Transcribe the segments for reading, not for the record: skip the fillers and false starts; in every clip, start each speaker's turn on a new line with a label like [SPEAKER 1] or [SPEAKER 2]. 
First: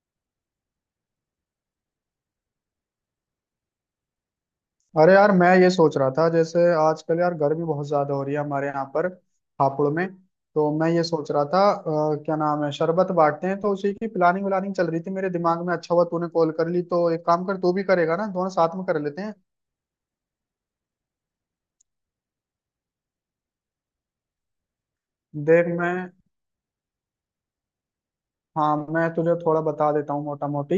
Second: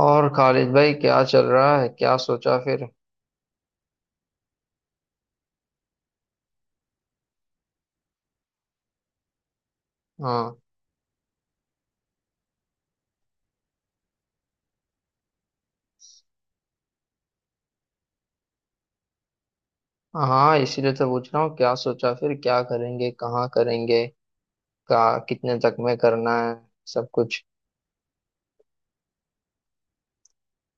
[SPEAKER 1] और खालिद भाई क्या चल रहा है, क्या सोचा फिर।
[SPEAKER 2] अरे यार मैं ये सोच रहा था जैसे आजकल यार गर्मी बहुत ज्यादा हो रही है हमारे यहाँ पर हापुड़ में।
[SPEAKER 1] हाँ।
[SPEAKER 2] तो मैं ये सोच रहा था क्या नाम है, शरबत बांटते हैं तो उसी की प्लानिंग व्लानिंग चल रही थी मेरे दिमाग में। अच्छा हुआ तूने कॉल कर ली, तो एक काम कर, तू भी करेगा ना, दोनों साथ में कर लेते हैं।
[SPEAKER 1] हाँ, इसीलिए तो पूछ रहा हूँ क्या सोचा फिर, क्या करेंगे, कहाँ करेंगे, का कितने
[SPEAKER 2] देख
[SPEAKER 1] तक
[SPEAKER 2] मैं
[SPEAKER 1] में करना है, सब कुछ।
[SPEAKER 2] हाँ मैं तुझे थोड़ा बता देता हूँ, मोटा मोटी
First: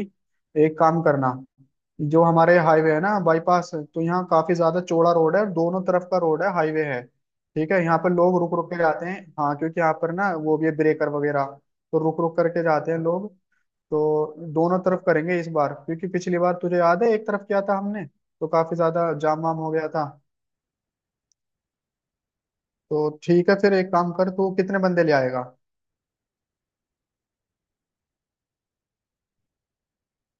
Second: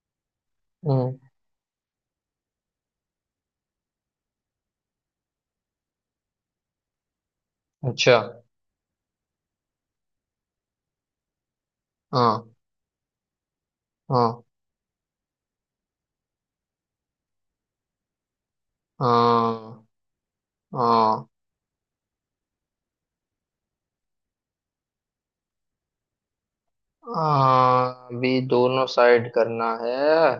[SPEAKER 2] एक काम
[SPEAKER 1] हम्म।
[SPEAKER 2] करना। जो हमारे हाईवे है ना, बाईपास, तो यहाँ काफी ज्यादा चौड़ा रोड है और दोनों तरफ का रोड है, हाईवे है। ठीक है, यहाँ पर
[SPEAKER 1] अच्छा।
[SPEAKER 2] लोग रुक रुक के जाते हैं, हाँ, क्योंकि यहाँ पर ना वो भी है, ब्रेकर वगैरह। तो रुक रुक
[SPEAKER 1] हाँ
[SPEAKER 2] करके जाते हैं लोग। तो
[SPEAKER 1] हाँ।
[SPEAKER 2] दोनों तरफ करेंगे इस बार, क्योंकि पिछली बार तुझे याद है, एक तरफ किया था हमने तो काफी ज्यादा जाम वाम हो
[SPEAKER 1] हाँ।
[SPEAKER 2] गया था।
[SPEAKER 1] हाँ।
[SPEAKER 2] तो ठीक है, फिर एक काम कर, तू कितने बंदे ले आएगा?
[SPEAKER 1] हाँ, अभी दोनों साइड करना है।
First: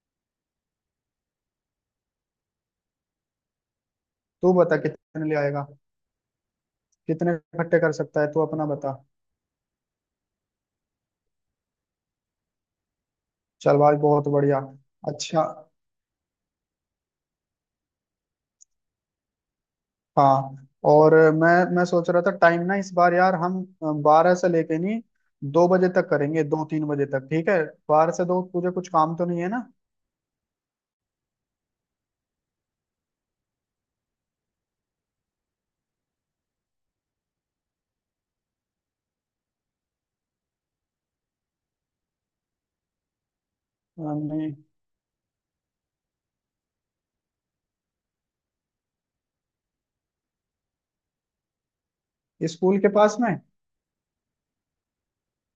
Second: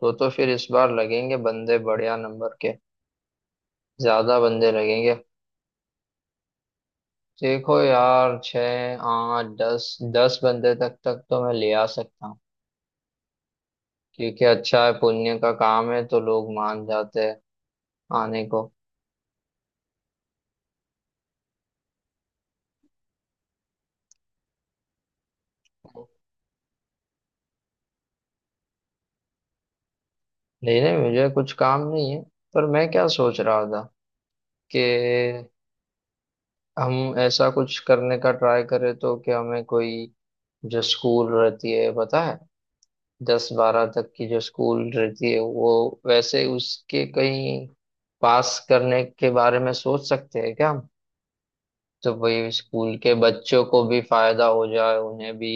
[SPEAKER 1] तो फिर इस बार लगेंगे बंदे बढ़िया नंबर के। ज्यादा
[SPEAKER 2] तू
[SPEAKER 1] बंदे
[SPEAKER 2] बता
[SPEAKER 1] लगेंगे।
[SPEAKER 2] कितने ले आएगा, कितने
[SPEAKER 1] देखो
[SPEAKER 2] इकट्ठे कर सकता है
[SPEAKER 1] यार,
[SPEAKER 2] तू, अपना बता।
[SPEAKER 1] छः आठ दस, 10 बंदे तक तक तो मैं ले आ सकता हूँ।
[SPEAKER 2] चल भाई, बहुत
[SPEAKER 1] ठीक है,
[SPEAKER 2] बढ़िया।
[SPEAKER 1] अच्छा है, पुण्य
[SPEAKER 2] अच्छा।
[SPEAKER 1] का काम है तो लोग मान जाते हैं आने को।
[SPEAKER 2] हाँ। और मैं सोच रहा था, टाइम ना इस बार, यार हम 12 से लेके नहीं, 2 बजे तक करेंगे, 2-3 बजे तक, ठीक है। 12 से 2 तुझे कुछ काम तो नहीं है ना?
[SPEAKER 1] नहीं नहीं, मुझे कुछ काम नहीं है। पर मैं क्या सोच रहा था कि हम ऐसा कुछ करने का ट्राई करें तो, कि हमें कोई जो स्कूल रहती है, पता है, दस बारह तक की
[SPEAKER 2] अम,
[SPEAKER 1] जो स्कूल रहती है, वो, वैसे उसके कहीं पास करने के बारे में सोच सकते हैं क्या हम। तो भाई
[SPEAKER 2] स्कूल के
[SPEAKER 1] स्कूल के
[SPEAKER 2] पास में।
[SPEAKER 1] बच्चों को भी फायदा हो जाए, उन्हें भी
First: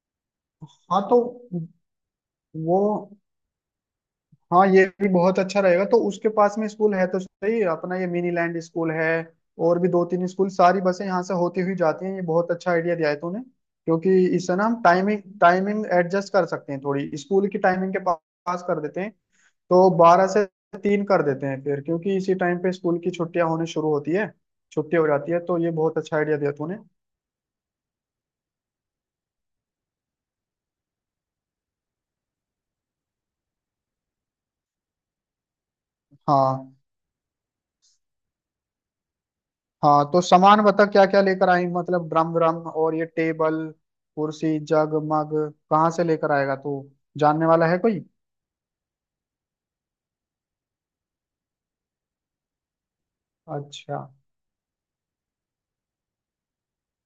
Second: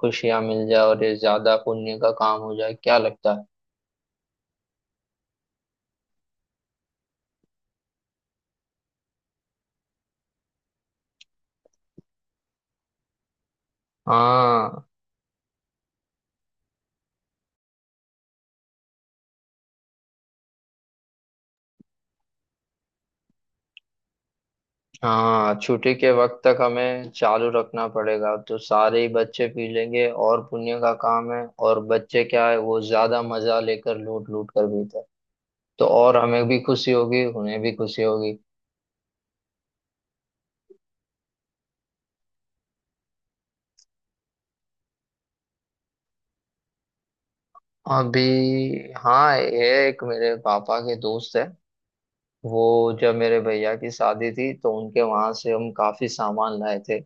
[SPEAKER 1] खुशियां मिल जाए,
[SPEAKER 2] हाँ
[SPEAKER 1] और ये
[SPEAKER 2] तो
[SPEAKER 1] ज्यादा पुण्य का काम हो जाए।
[SPEAKER 2] वो,
[SPEAKER 1] क्या लगता है।
[SPEAKER 2] हाँ ये भी बहुत अच्छा रहेगा, तो उसके पास में स्कूल है तो सही, अपना ये मिनी लैंड स्कूल है और भी दो तीन स्कूल, सारी बसें यहाँ से होती हुई जाती हैं, ये बहुत अच्छा आइडिया दिया है तूने। क्योंकि इससे ना हम
[SPEAKER 1] हाँ।
[SPEAKER 2] टाइमिंग टाइमिंग एडजस्ट कर सकते हैं थोड़ी, स्कूल की टाइमिंग के पास कर देते हैं। तो 12 से 3 कर देते हैं फिर, क्योंकि इसी टाइम पे स्कूल की छुट्टियां होने शुरू होती है, छुट्टी हो जाती है,
[SPEAKER 1] हाँ,
[SPEAKER 2] तो ये
[SPEAKER 1] छुट्टी
[SPEAKER 2] बहुत
[SPEAKER 1] के
[SPEAKER 2] अच्छा आइडिया
[SPEAKER 1] वक्त
[SPEAKER 2] दिया
[SPEAKER 1] तक
[SPEAKER 2] तूने।
[SPEAKER 1] हमें चालू रखना पड़ेगा, तो सारे ही बच्चे पी लेंगे, और पुण्य का काम है, और बच्चे क्या है, वो ज्यादा मजा लेकर लूट लूट कर पीते हैं। तो और हमें भी
[SPEAKER 2] हाँ।
[SPEAKER 1] खुशी होगी, उन्हें भी खुशी होगी।
[SPEAKER 2] हाँ तो सामान बता, क्या क्या लेकर आएंगे, मतलब ड्रम व्रम और ये टेबल, कुर्सी, जग मग कहाँ से लेकर आएगा तू? जानने वाला है कोई?
[SPEAKER 1] अभी। हाँ, ये एक मेरे पापा के दोस्त है, वो, जब मेरे भैया की
[SPEAKER 2] अच्छा।
[SPEAKER 1] शादी थी तो उनके वहां से हम काफी सामान लाए थे।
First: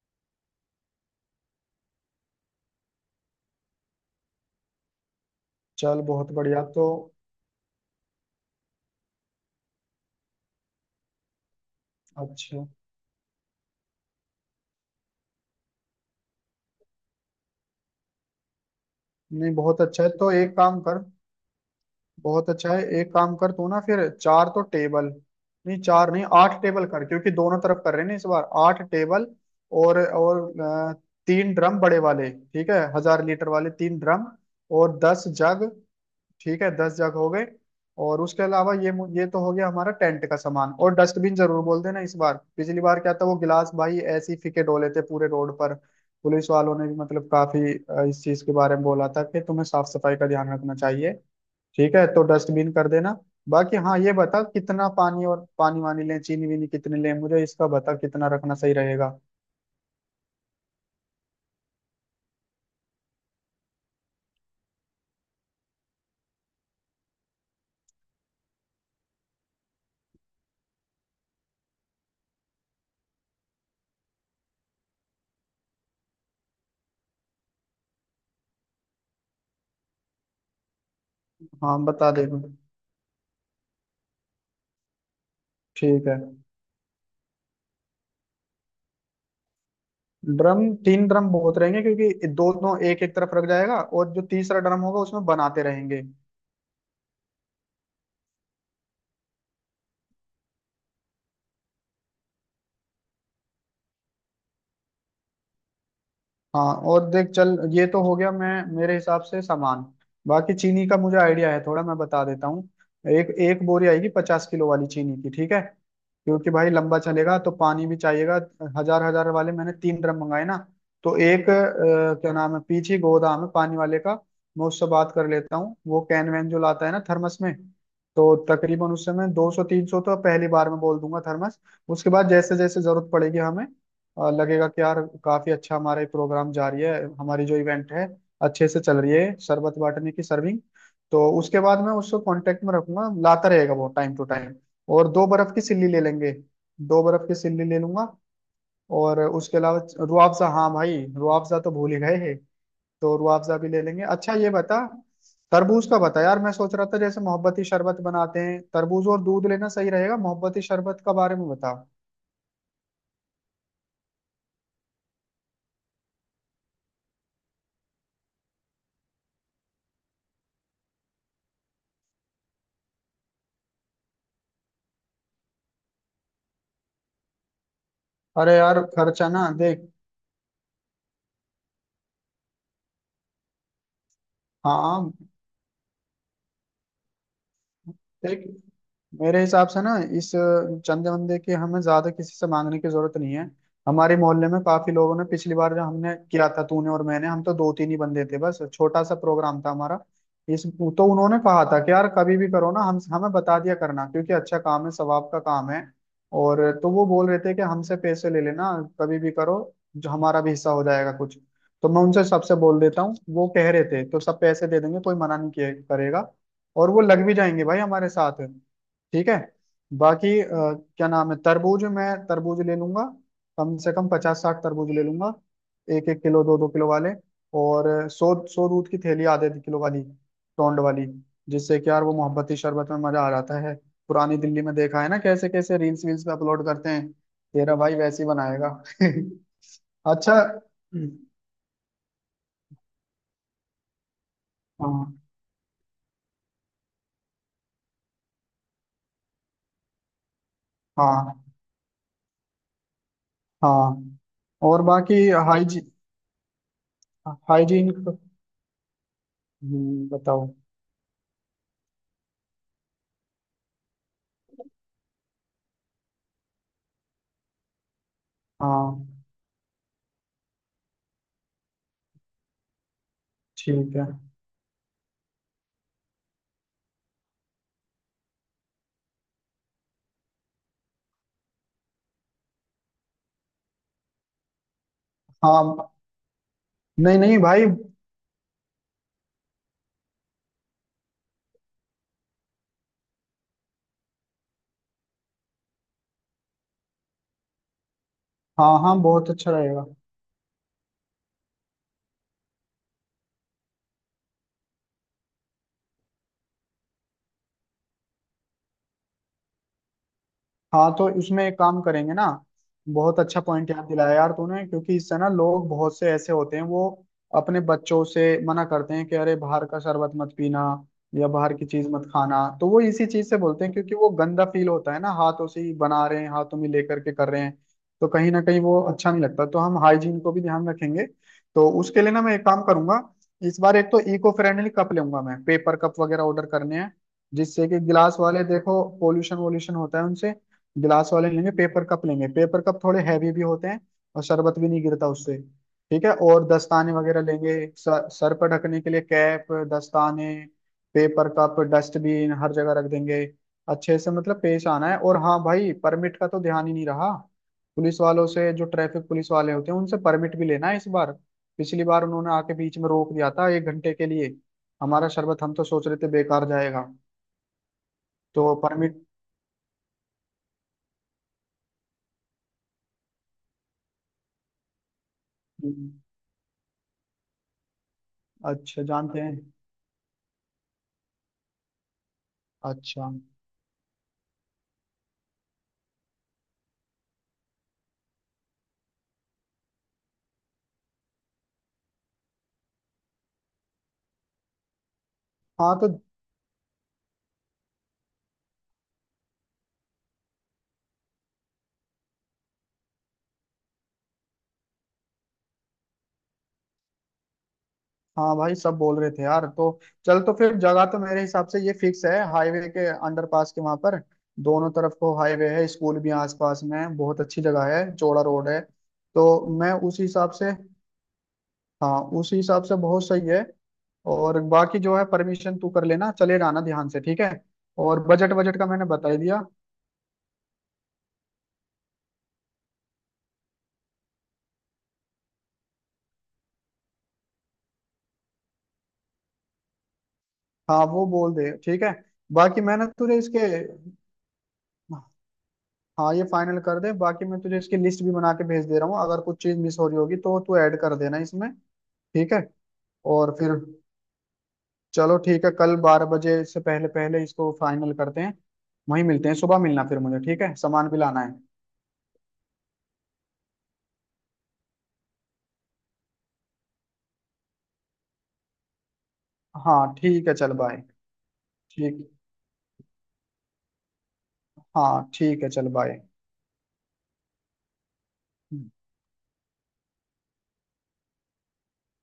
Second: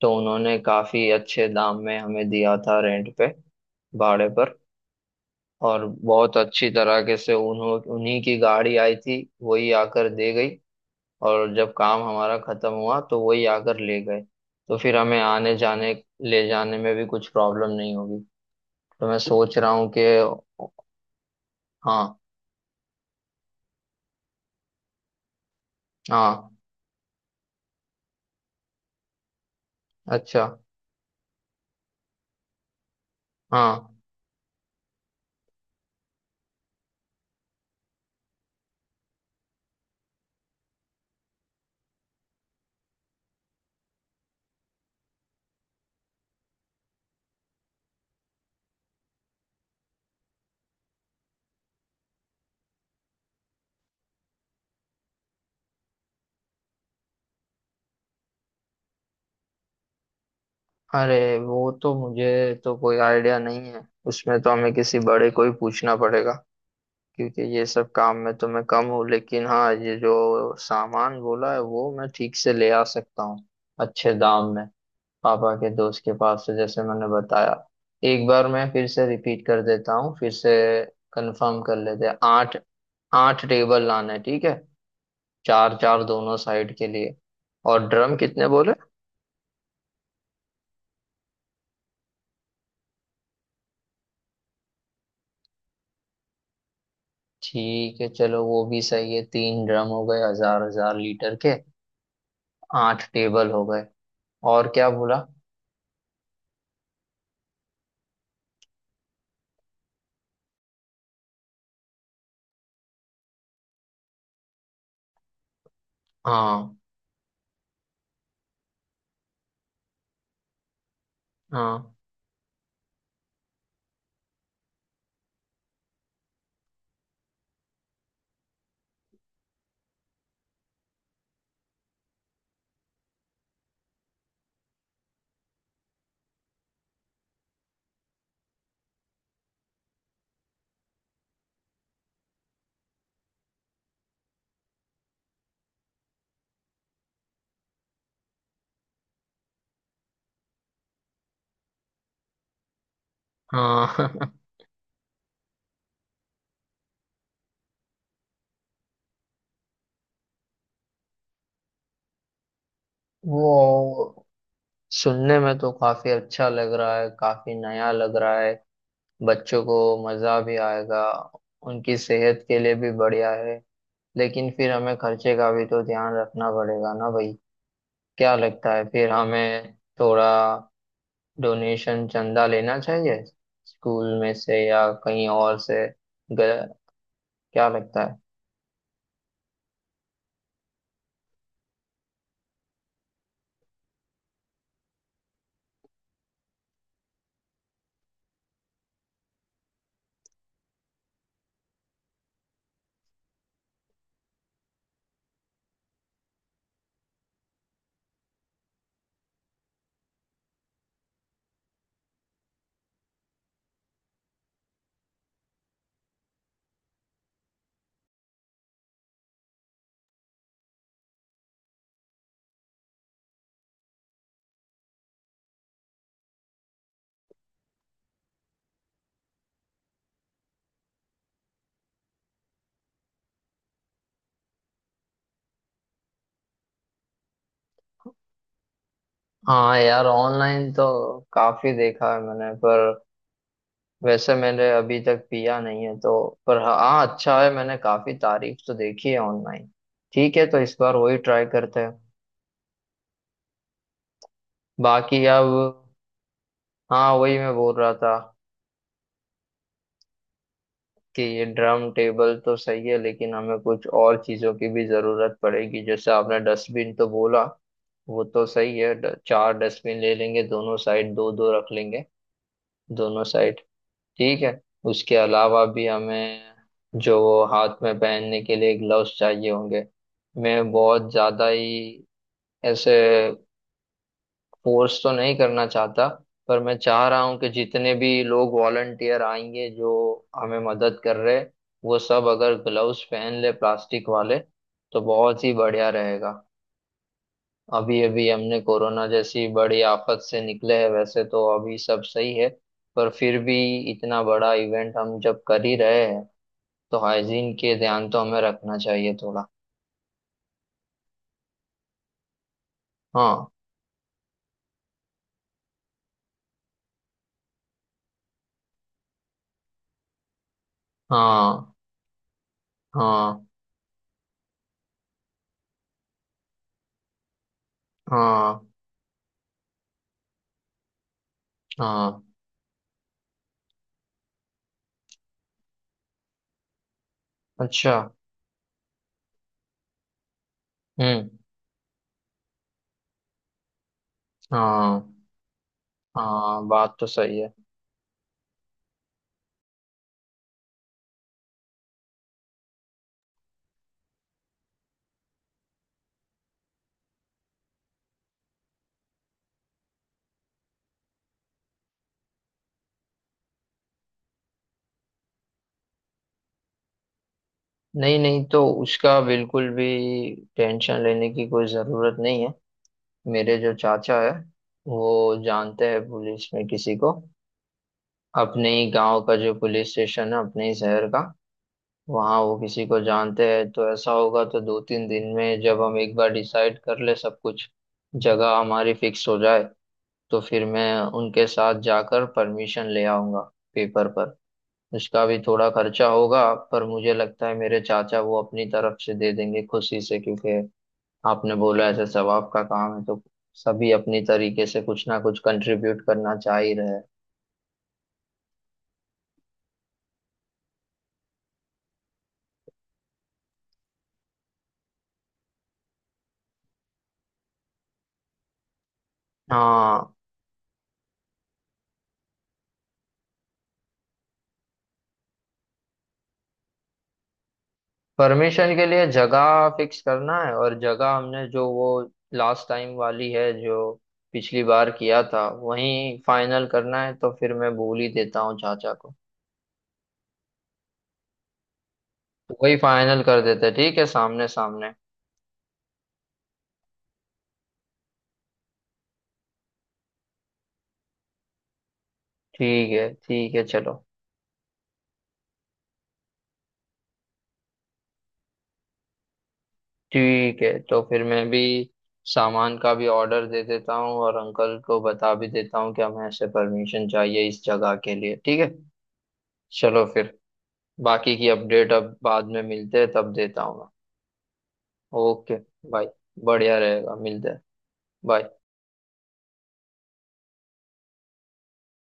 [SPEAKER 1] तो उन्होंने काफी अच्छे दाम में हमें दिया था, रेंट पे, भाड़े पर। और
[SPEAKER 2] चल बहुत
[SPEAKER 1] बहुत
[SPEAKER 2] बढ़िया।
[SPEAKER 1] अच्छी
[SPEAKER 2] तो
[SPEAKER 1] तरीके से उन्हों उन्हीं की गाड़ी आई थी, वही आकर दे गई। और जब काम हमारा
[SPEAKER 2] अच्छा,
[SPEAKER 1] खत्म हुआ तो वही आकर ले गए। तो फिर हमें आने जाने, ले जाने में भी कुछ प्रॉब्लम नहीं होगी। तो मैं
[SPEAKER 2] नहीं
[SPEAKER 1] सोच रहा
[SPEAKER 2] बहुत
[SPEAKER 1] हूँ कि
[SPEAKER 2] अच्छा है, तो एक काम कर,
[SPEAKER 1] हाँ।
[SPEAKER 2] बहुत अच्छा है, एक काम कर तू ना, फिर चार तो टेबल, नहीं चार नहीं
[SPEAKER 1] हाँ।
[SPEAKER 2] आठ टेबल कर, क्योंकि दोनों तरफ कर रहे हैं ना इस बार, आठ टेबल। और
[SPEAKER 1] अच्छा।
[SPEAKER 2] तीन ड्रम बड़े वाले, ठीक है, 1000 लीटर वाले,
[SPEAKER 1] हाँ।
[SPEAKER 2] तीन ड्रम। और 10 जग, ठीक है, 10 जग हो गए। और उसके अलावा ये ये तो हो गया हमारा टेंट का सामान। और डस्टबिन जरूर बोल देना इस बार, पिछली बार क्या था, वो गिलास भाई ऐसे ही फीके डोले थे पूरे रोड पर। पुलिस वालों ने भी मतलब काफी इस चीज के बारे में बोला था कि तुम्हें साफ सफाई का ध्यान रखना चाहिए। ठीक है, तो डस्टबिन कर देना। बाकी हाँ, ये बता कितना पानी और पानी वानी लें, चीनी वीनी कितनी लें, मुझे इसका बता, कितना रखना सही रहेगा।
[SPEAKER 1] अरे वो तो मुझे तो कोई आइडिया नहीं है। उसमें तो हमें किसी बड़े को ही पूछना पड़ेगा, क्योंकि ये सब काम में तो मैं कम हूँ, लेकिन हाँ, ये जो सामान बोला है वो मैं ठीक से ले आ सकता हूँ अच्छे दाम में, पापा के दोस्त के पास से, जैसे मैंने बताया। एक बार मैं फिर से रिपीट कर देता हूँ, फिर से कंफर्म कर
[SPEAKER 2] हाँ
[SPEAKER 1] लेते
[SPEAKER 2] बता
[SPEAKER 1] हैं।
[SPEAKER 2] देना।
[SPEAKER 1] आठ, आठ टेबल लाना है, ठीक है, चार चार
[SPEAKER 2] ठीक है।
[SPEAKER 1] दोनों साइड के लिए। और ड्रम कितने बोले।
[SPEAKER 2] ड्रम, तीन ड्रम बहुत रहेंगे, क्योंकि दोनों एक एक तरफ रख जाएगा और जो तीसरा ड्रम होगा उसमें बनाते रहेंगे।
[SPEAKER 1] ठीक है, चलो वो भी सही है, तीन ड्रम हो गए 1000-1000 लीटर के। आठ टेबल हो गए। और क्या बोला।
[SPEAKER 2] हाँ, और देख चल ये तो हो गया, मैं मेरे हिसाब से सामान। बाकी चीनी का मुझे आइडिया है थोड़ा, मैं बता देता हूँ। एक एक बोरी आएगी, 50 किलो वाली चीनी की, ठीक है, क्योंकि भाई
[SPEAKER 1] हाँ।
[SPEAKER 2] लंबा चलेगा तो पानी भी चाहिएगा। 1000-1000 वाले मैंने तीन ड्रम मंगाए ना। तो एक
[SPEAKER 1] हाँ।
[SPEAKER 2] क्या नाम है, पीछे गोदाम है पानी वाले का, मैं उससे बात कर लेता हूँ। वो कैन वैन जो लाता है ना, थर्मस में, तो तकरीबन उससे मैं 200-300 तो पहली बार में बोल दूंगा थर्मस। उसके बाद जैसे जैसे जरूरत पड़ेगी हमें, लगेगा कि यार काफी अच्छा हमारा ये प्रोग्राम जारी है, हमारी जो इवेंट है अच्छे से चल रही है, शरबत बांटने की सर्विंग, तो उसके बाद मैं उसको कांटेक्ट में रखूंगा, लाता रहेगा वो टाइम टू टाइम। और दो बर्फ की सिल्ली ले लेंगे, दो बर्फ की सिल्ली ले लूंगा। और उसके अलावा रुआफजा, हाँ भाई रुआफजा तो भूल ही गए, तो रुआफजा भी ले लेंगे।
[SPEAKER 1] हाँ
[SPEAKER 2] अच्छा, ये बता तरबूज का बता, यार मैं सोच रहा था जैसे मोहब्बती शरबत बनाते हैं, तरबूज और दूध लेना सही रहेगा, मोहब्बती शरबत का बारे में बता।
[SPEAKER 1] वो, सुनने में तो काफी अच्छा लग रहा है, काफी नया लग रहा है, बच्चों को मजा भी आएगा, उनकी सेहत के लिए भी बढ़िया है, लेकिन फिर हमें खर्चे का भी तो ध्यान रखना पड़ेगा ना भाई। क्या
[SPEAKER 2] अरे
[SPEAKER 1] लगता
[SPEAKER 2] यार
[SPEAKER 1] है, फिर
[SPEAKER 2] खर्चा ना
[SPEAKER 1] हमें
[SPEAKER 2] देख,
[SPEAKER 1] थोड़ा डोनेशन, चंदा लेना चाहिए, स्कूल में से या
[SPEAKER 2] हाँ
[SPEAKER 1] कहीं और से। ग- क्या लगता है।
[SPEAKER 2] देख, मेरे हिसाब से ना, इस चंदे वंदे की हमें ज्यादा किसी से मांगने की जरूरत नहीं है। हमारे मोहल्ले में काफी लोगों ने, पिछली बार जो हमने किया था तूने और मैंने, हम तो दो तीन ही बंदे थे बस, छोटा सा प्रोग्राम था हमारा। इस तो उन्होंने कहा था कि यार कभी भी करो ना, हम हमें बता दिया करना, क्योंकि अच्छा काम है, सवाब का काम है। और तो वो बोल रहे थे कि हमसे पैसे ले लेना कभी भी करो, जो हमारा भी हिस्सा हो जाएगा कुछ। तो मैं उनसे सबसे बोल देता हूँ, वो कह रहे थे तो सब पैसे दे देंगे, कोई मना नहीं किया करेगा, और वो लग भी जाएंगे भाई हमारे साथ, ठीक है। बाकी क्या नाम है, तरबूज, मैं तरबूज ले लूंगा, कम से कम 50-60 तरबूज ले लूंगा, एक एक किलो दो दो किलो वाले। और 100-100 दूध की थैली, आधे आधे किलो वाली, टोंड वाली, जिससे कि यार वो मोहब्बती शरबत में मजा आ जाता है। पुरानी दिल्ली में देखा है ना, कैसे कैसे रील्स वील्स पे अपलोड करते हैं, तेरा भाई वैसे ही बनाएगा।
[SPEAKER 1] हाँ यार,
[SPEAKER 2] अच्छा।
[SPEAKER 1] ऑनलाइन तो काफी देखा है मैंने, पर वैसे मैंने अभी
[SPEAKER 2] हाँ
[SPEAKER 1] तक पिया नहीं है, तो। पर हाँ, हाँ, अच्छा है, मैंने काफी तारीफ तो देखी है ऑनलाइन। ठीक है, तो इस बार वही
[SPEAKER 2] हाँ
[SPEAKER 1] ट्राई करते हैं।
[SPEAKER 2] हाँ। और
[SPEAKER 1] बाकी
[SPEAKER 2] बाकी
[SPEAKER 1] अब, हाँ वही मैं बोल रहा
[SPEAKER 2] हाइजीन,
[SPEAKER 1] था
[SPEAKER 2] बताओ।
[SPEAKER 1] कि ये ड्रम टेबल तो सही है, लेकिन हमें कुछ और चीजों की भी जरूरत पड़ेगी, जैसे आपने डस्टबिन तो बोला, वो तो सही है,
[SPEAKER 2] हाँ
[SPEAKER 1] चार डस्टबिन ले लेंगे, दोनों साइड दो दो रख लेंगे, दोनों साइड।
[SPEAKER 2] ठीक है।
[SPEAKER 1] ठीक है। उसके अलावा भी हमें, जो वो हाथ में पहनने के लिए ग्लव्स चाहिए होंगे। मैं बहुत ज़्यादा ही ऐसे फोर्स तो नहीं करना
[SPEAKER 2] हाँ,
[SPEAKER 1] चाहता, पर मैं चाह
[SPEAKER 2] नहीं
[SPEAKER 1] रहा हूँ
[SPEAKER 2] नहीं
[SPEAKER 1] कि
[SPEAKER 2] भाई,
[SPEAKER 1] जितने भी लोग वॉलंटियर आएंगे, जो हमें मदद कर रहे हैं, वो सब अगर ग्लव्स पहन ले प्लास्टिक वाले, तो बहुत ही बढ़िया रहेगा। अभी अभी हमने
[SPEAKER 2] हाँ हाँ,
[SPEAKER 1] कोरोना
[SPEAKER 2] बहुत
[SPEAKER 1] जैसी
[SPEAKER 2] अच्छा
[SPEAKER 1] बड़ी
[SPEAKER 2] रहेगा।
[SPEAKER 1] आफत से निकले हैं, वैसे तो अभी सब सही है, पर फिर भी इतना बड़ा इवेंट हम जब कर ही रहे हैं, तो हाइजीन के ध्यान तो हमें रखना चाहिए थोड़ा।
[SPEAKER 2] हाँ तो इसमें एक काम करेंगे ना, बहुत अच्छा
[SPEAKER 1] हाँ।
[SPEAKER 2] पॉइंट याद दिलाया यार तूने, क्योंकि इससे ना लोग बहुत से ऐसे होते हैं, वो अपने बच्चों से मना करते हैं कि अरे बाहर का शरबत मत पीना या बाहर की
[SPEAKER 1] हाँ।
[SPEAKER 2] चीज मत खाना। तो वो इसी चीज से
[SPEAKER 1] हाँ।
[SPEAKER 2] बोलते हैं, क्योंकि वो गंदा फील होता है ना, हाथों से ही बना रहे हैं, हाथों में लेकर के कर रहे हैं, तो कहीं ना कहीं
[SPEAKER 1] हाँ।
[SPEAKER 2] वो अच्छा नहीं लगता। तो हम हाइजीन को भी ध्यान रखेंगे, तो उसके लिए ना
[SPEAKER 1] हाँ।
[SPEAKER 2] मैं एक काम करूंगा। इस बार एक तो इको फ्रेंडली कप लूंगा, मैं पेपर कप वगैरह ऑर्डर करने हैं, जिससे कि
[SPEAKER 1] अच्छा।
[SPEAKER 2] गिलास वाले, देखो पोल्यूशन वोल्यूशन होता है उनसे गिलास
[SPEAKER 1] हम्म।
[SPEAKER 2] वाले, लेंगे पेपर कप, लेंगे पेपर कप थोड़े हैवी भी होते हैं, और शरबत भी नहीं
[SPEAKER 1] हाँ।
[SPEAKER 2] गिरता उससे, ठीक है। और
[SPEAKER 1] हाँ,
[SPEAKER 2] दस्ताने
[SPEAKER 1] बात तो
[SPEAKER 2] वगैरह
[SPEAKER 1] सही है।
[SPEAKER 2] लेंगे, सर पर ढकने के लिए कैप, दस्ताने, पेपर कप, डस्टबिन हर जगह रख देंगे, अच्छे से मतलब पेश आना है। और हाँ भाई परमिट का तो ध्यान ही नहीं रहा, पुलिस वालों से, जो ट्रैफिक पुलिस वाले होते हैं, उनसे परमिट भी लेना है इस बार। पिछली बार उन्होंने आके बीच में रोक दिया था 1 घंटे के लिए, हमारा शरबत हम तो सोच रहे थे बेकार जाएगा,
[SPEAKER 1] नहीं नहीं,
[SPEAKER 2] तो
[SPEAKER 1] तो
[SPEAKER 2] परमिट।
[SPEAKER 1] उसका बिल्कुल भी टेंशन लेने की कोई ज़रूरत नहीं है। मेरे जो चाचा है, वो जानते हैं पुलिस में किसी को, अपने
[SPEAKER 2] अच्छा,
[SPEAKER 1] ही गांव
[SPEAKER 2] जानते
[SPEAKER 1] का
[SPEAKER 2] हैं।
[SPEAKER 1] जो पुलिस स्टेशन है, अपने ही शहर का, वहाँ वो किसी को
[SPEAKER 2] अच्छा।
[SPEAKER 1] जानते हैं। तो ऐसा होगा तो 2-3 दिन में, जब हम एक बार डिसाइड कर ले सब कुछ, जगह हमारी फिक्स हो जाए, तो फिर मैं उनके साथ जाकर परमिशन ले आऊंगा, पेपर पर। उसका भी थोड़ा
[SPEAKER 2] हाँ तो,
[SPEAKER 1] खर्चा होगा, पर मुझे लगता है मेरे चाचा वो अपनी तरफ से दे देंगे खुशी से, क्योंकि आपने बोला ऐसे सवाब का काम है, तो सभी अपनी तरीके से कुछ ना कुछ कंट्रीब्यूट करना चाह ही रहे हैं।
[SPEAKER 2] हाँ भाई सब बोल रहे थे यार, तो चल, तो फिर जगह तो मेरे हिसाब से ये फिक्स है, हाईवे के अंडरपास के वहां पर, दोनों तरफ को हाईवे है, स्कूल भी आसपास में है, बहुत अच्छी जगह है, चौड़ा रोड है, तो मैं उस
[SPEAKER 1] हाँ,
[SPEAKER 2] हिसाब से, हाँ उस हिसाब से बहुत सही है। और बाकी जो है परमिशन तू कर लेना, चले जाना ध्यान से, ठीक है। और बजट, बजट का
[SPEAKER 1] परमिशन के
[SPEAKER 2] मैंने
[SPEAKER 1] लिए
[SPEAKER 2] बता ही दिया।
[SPEAKER 1] जगह फिक्स करना है, और जगह हमने जो वो लास्ट टाइम वाली है, जो पिछली बार किया था, वही फाइनल करना है। तो फिर मैं भूल ही देता हूँ चाचा को,
[SPEAKER 2] हाँ वो बोल दे, ठीक है।
[SPEAKER 1] तो
[SPEAKER 2] बाकी
[SPEAKER 1] वही
[SPEAKER 2] मैंने तुझे
[SPEAKER 1] फाइनल
[SPEAKER 2] इसके,
[SPEAKER 1] कर देते हैं, ठीक है, सामने सामने।
[SPEAKER 2] हाँ ये फाइनल कर दे, बाकी मैं तुझे इसकी लिस्ट भी बना के भेज दे रहा हूँ, अगर कुछ चीज़ मिस हो रही होगी तो तू ऐड कर देना इसमें, ठीक है।
[SPEAKER 1] ठीक है,
[SPEAKER 2] और फिर
[SPEAKER 1] ठीक है, चलो।
[SPEAKER 2] चलो, ठीक है, कल 12 बजे से पहले पहले इसको फाइनल करते हैं, वहीं मिलते हैं सुबह, मिलना फिर मुझे, ठीक है,
[SPEAKER 1] ठीक है,
[SPEAKER 2] सामान भी
[SPEAKER 1] तो
[SPEAKER 2] लाना
[SPEAKER 1] फिर
[SPEAKER 2] है।
[SPEAKER 1] मैं भी सामान का भी ऑर्डर दे देता हूँ, और अंकल को बता भी देता हूँ कि हमें ऐसे परमिशन चाहिए इस जगह के लिए। ठीक है,
[SPEAKER 2] हाँ
[SPEAKER 1] चलो
[SPEAKER 2] ठीक
[SPEAKER 1] फिर,
[SPEAKER 2] है चल बाय।
[SPEAKER 1] बाकी की अपडेट
[SPEAKER 2] ठीक।
[SPEAKER 1] अब बाद में मिलते हैं तब देता हूँ मैं।
[SPEAKER 2] हाँ ठीक है
[SPEAKER 1] ओके
[SPEAKER 2] चल बाय।
[SPEAKER 1] भाई, बढ़िया रहेगा, मिलते हैं। बाय।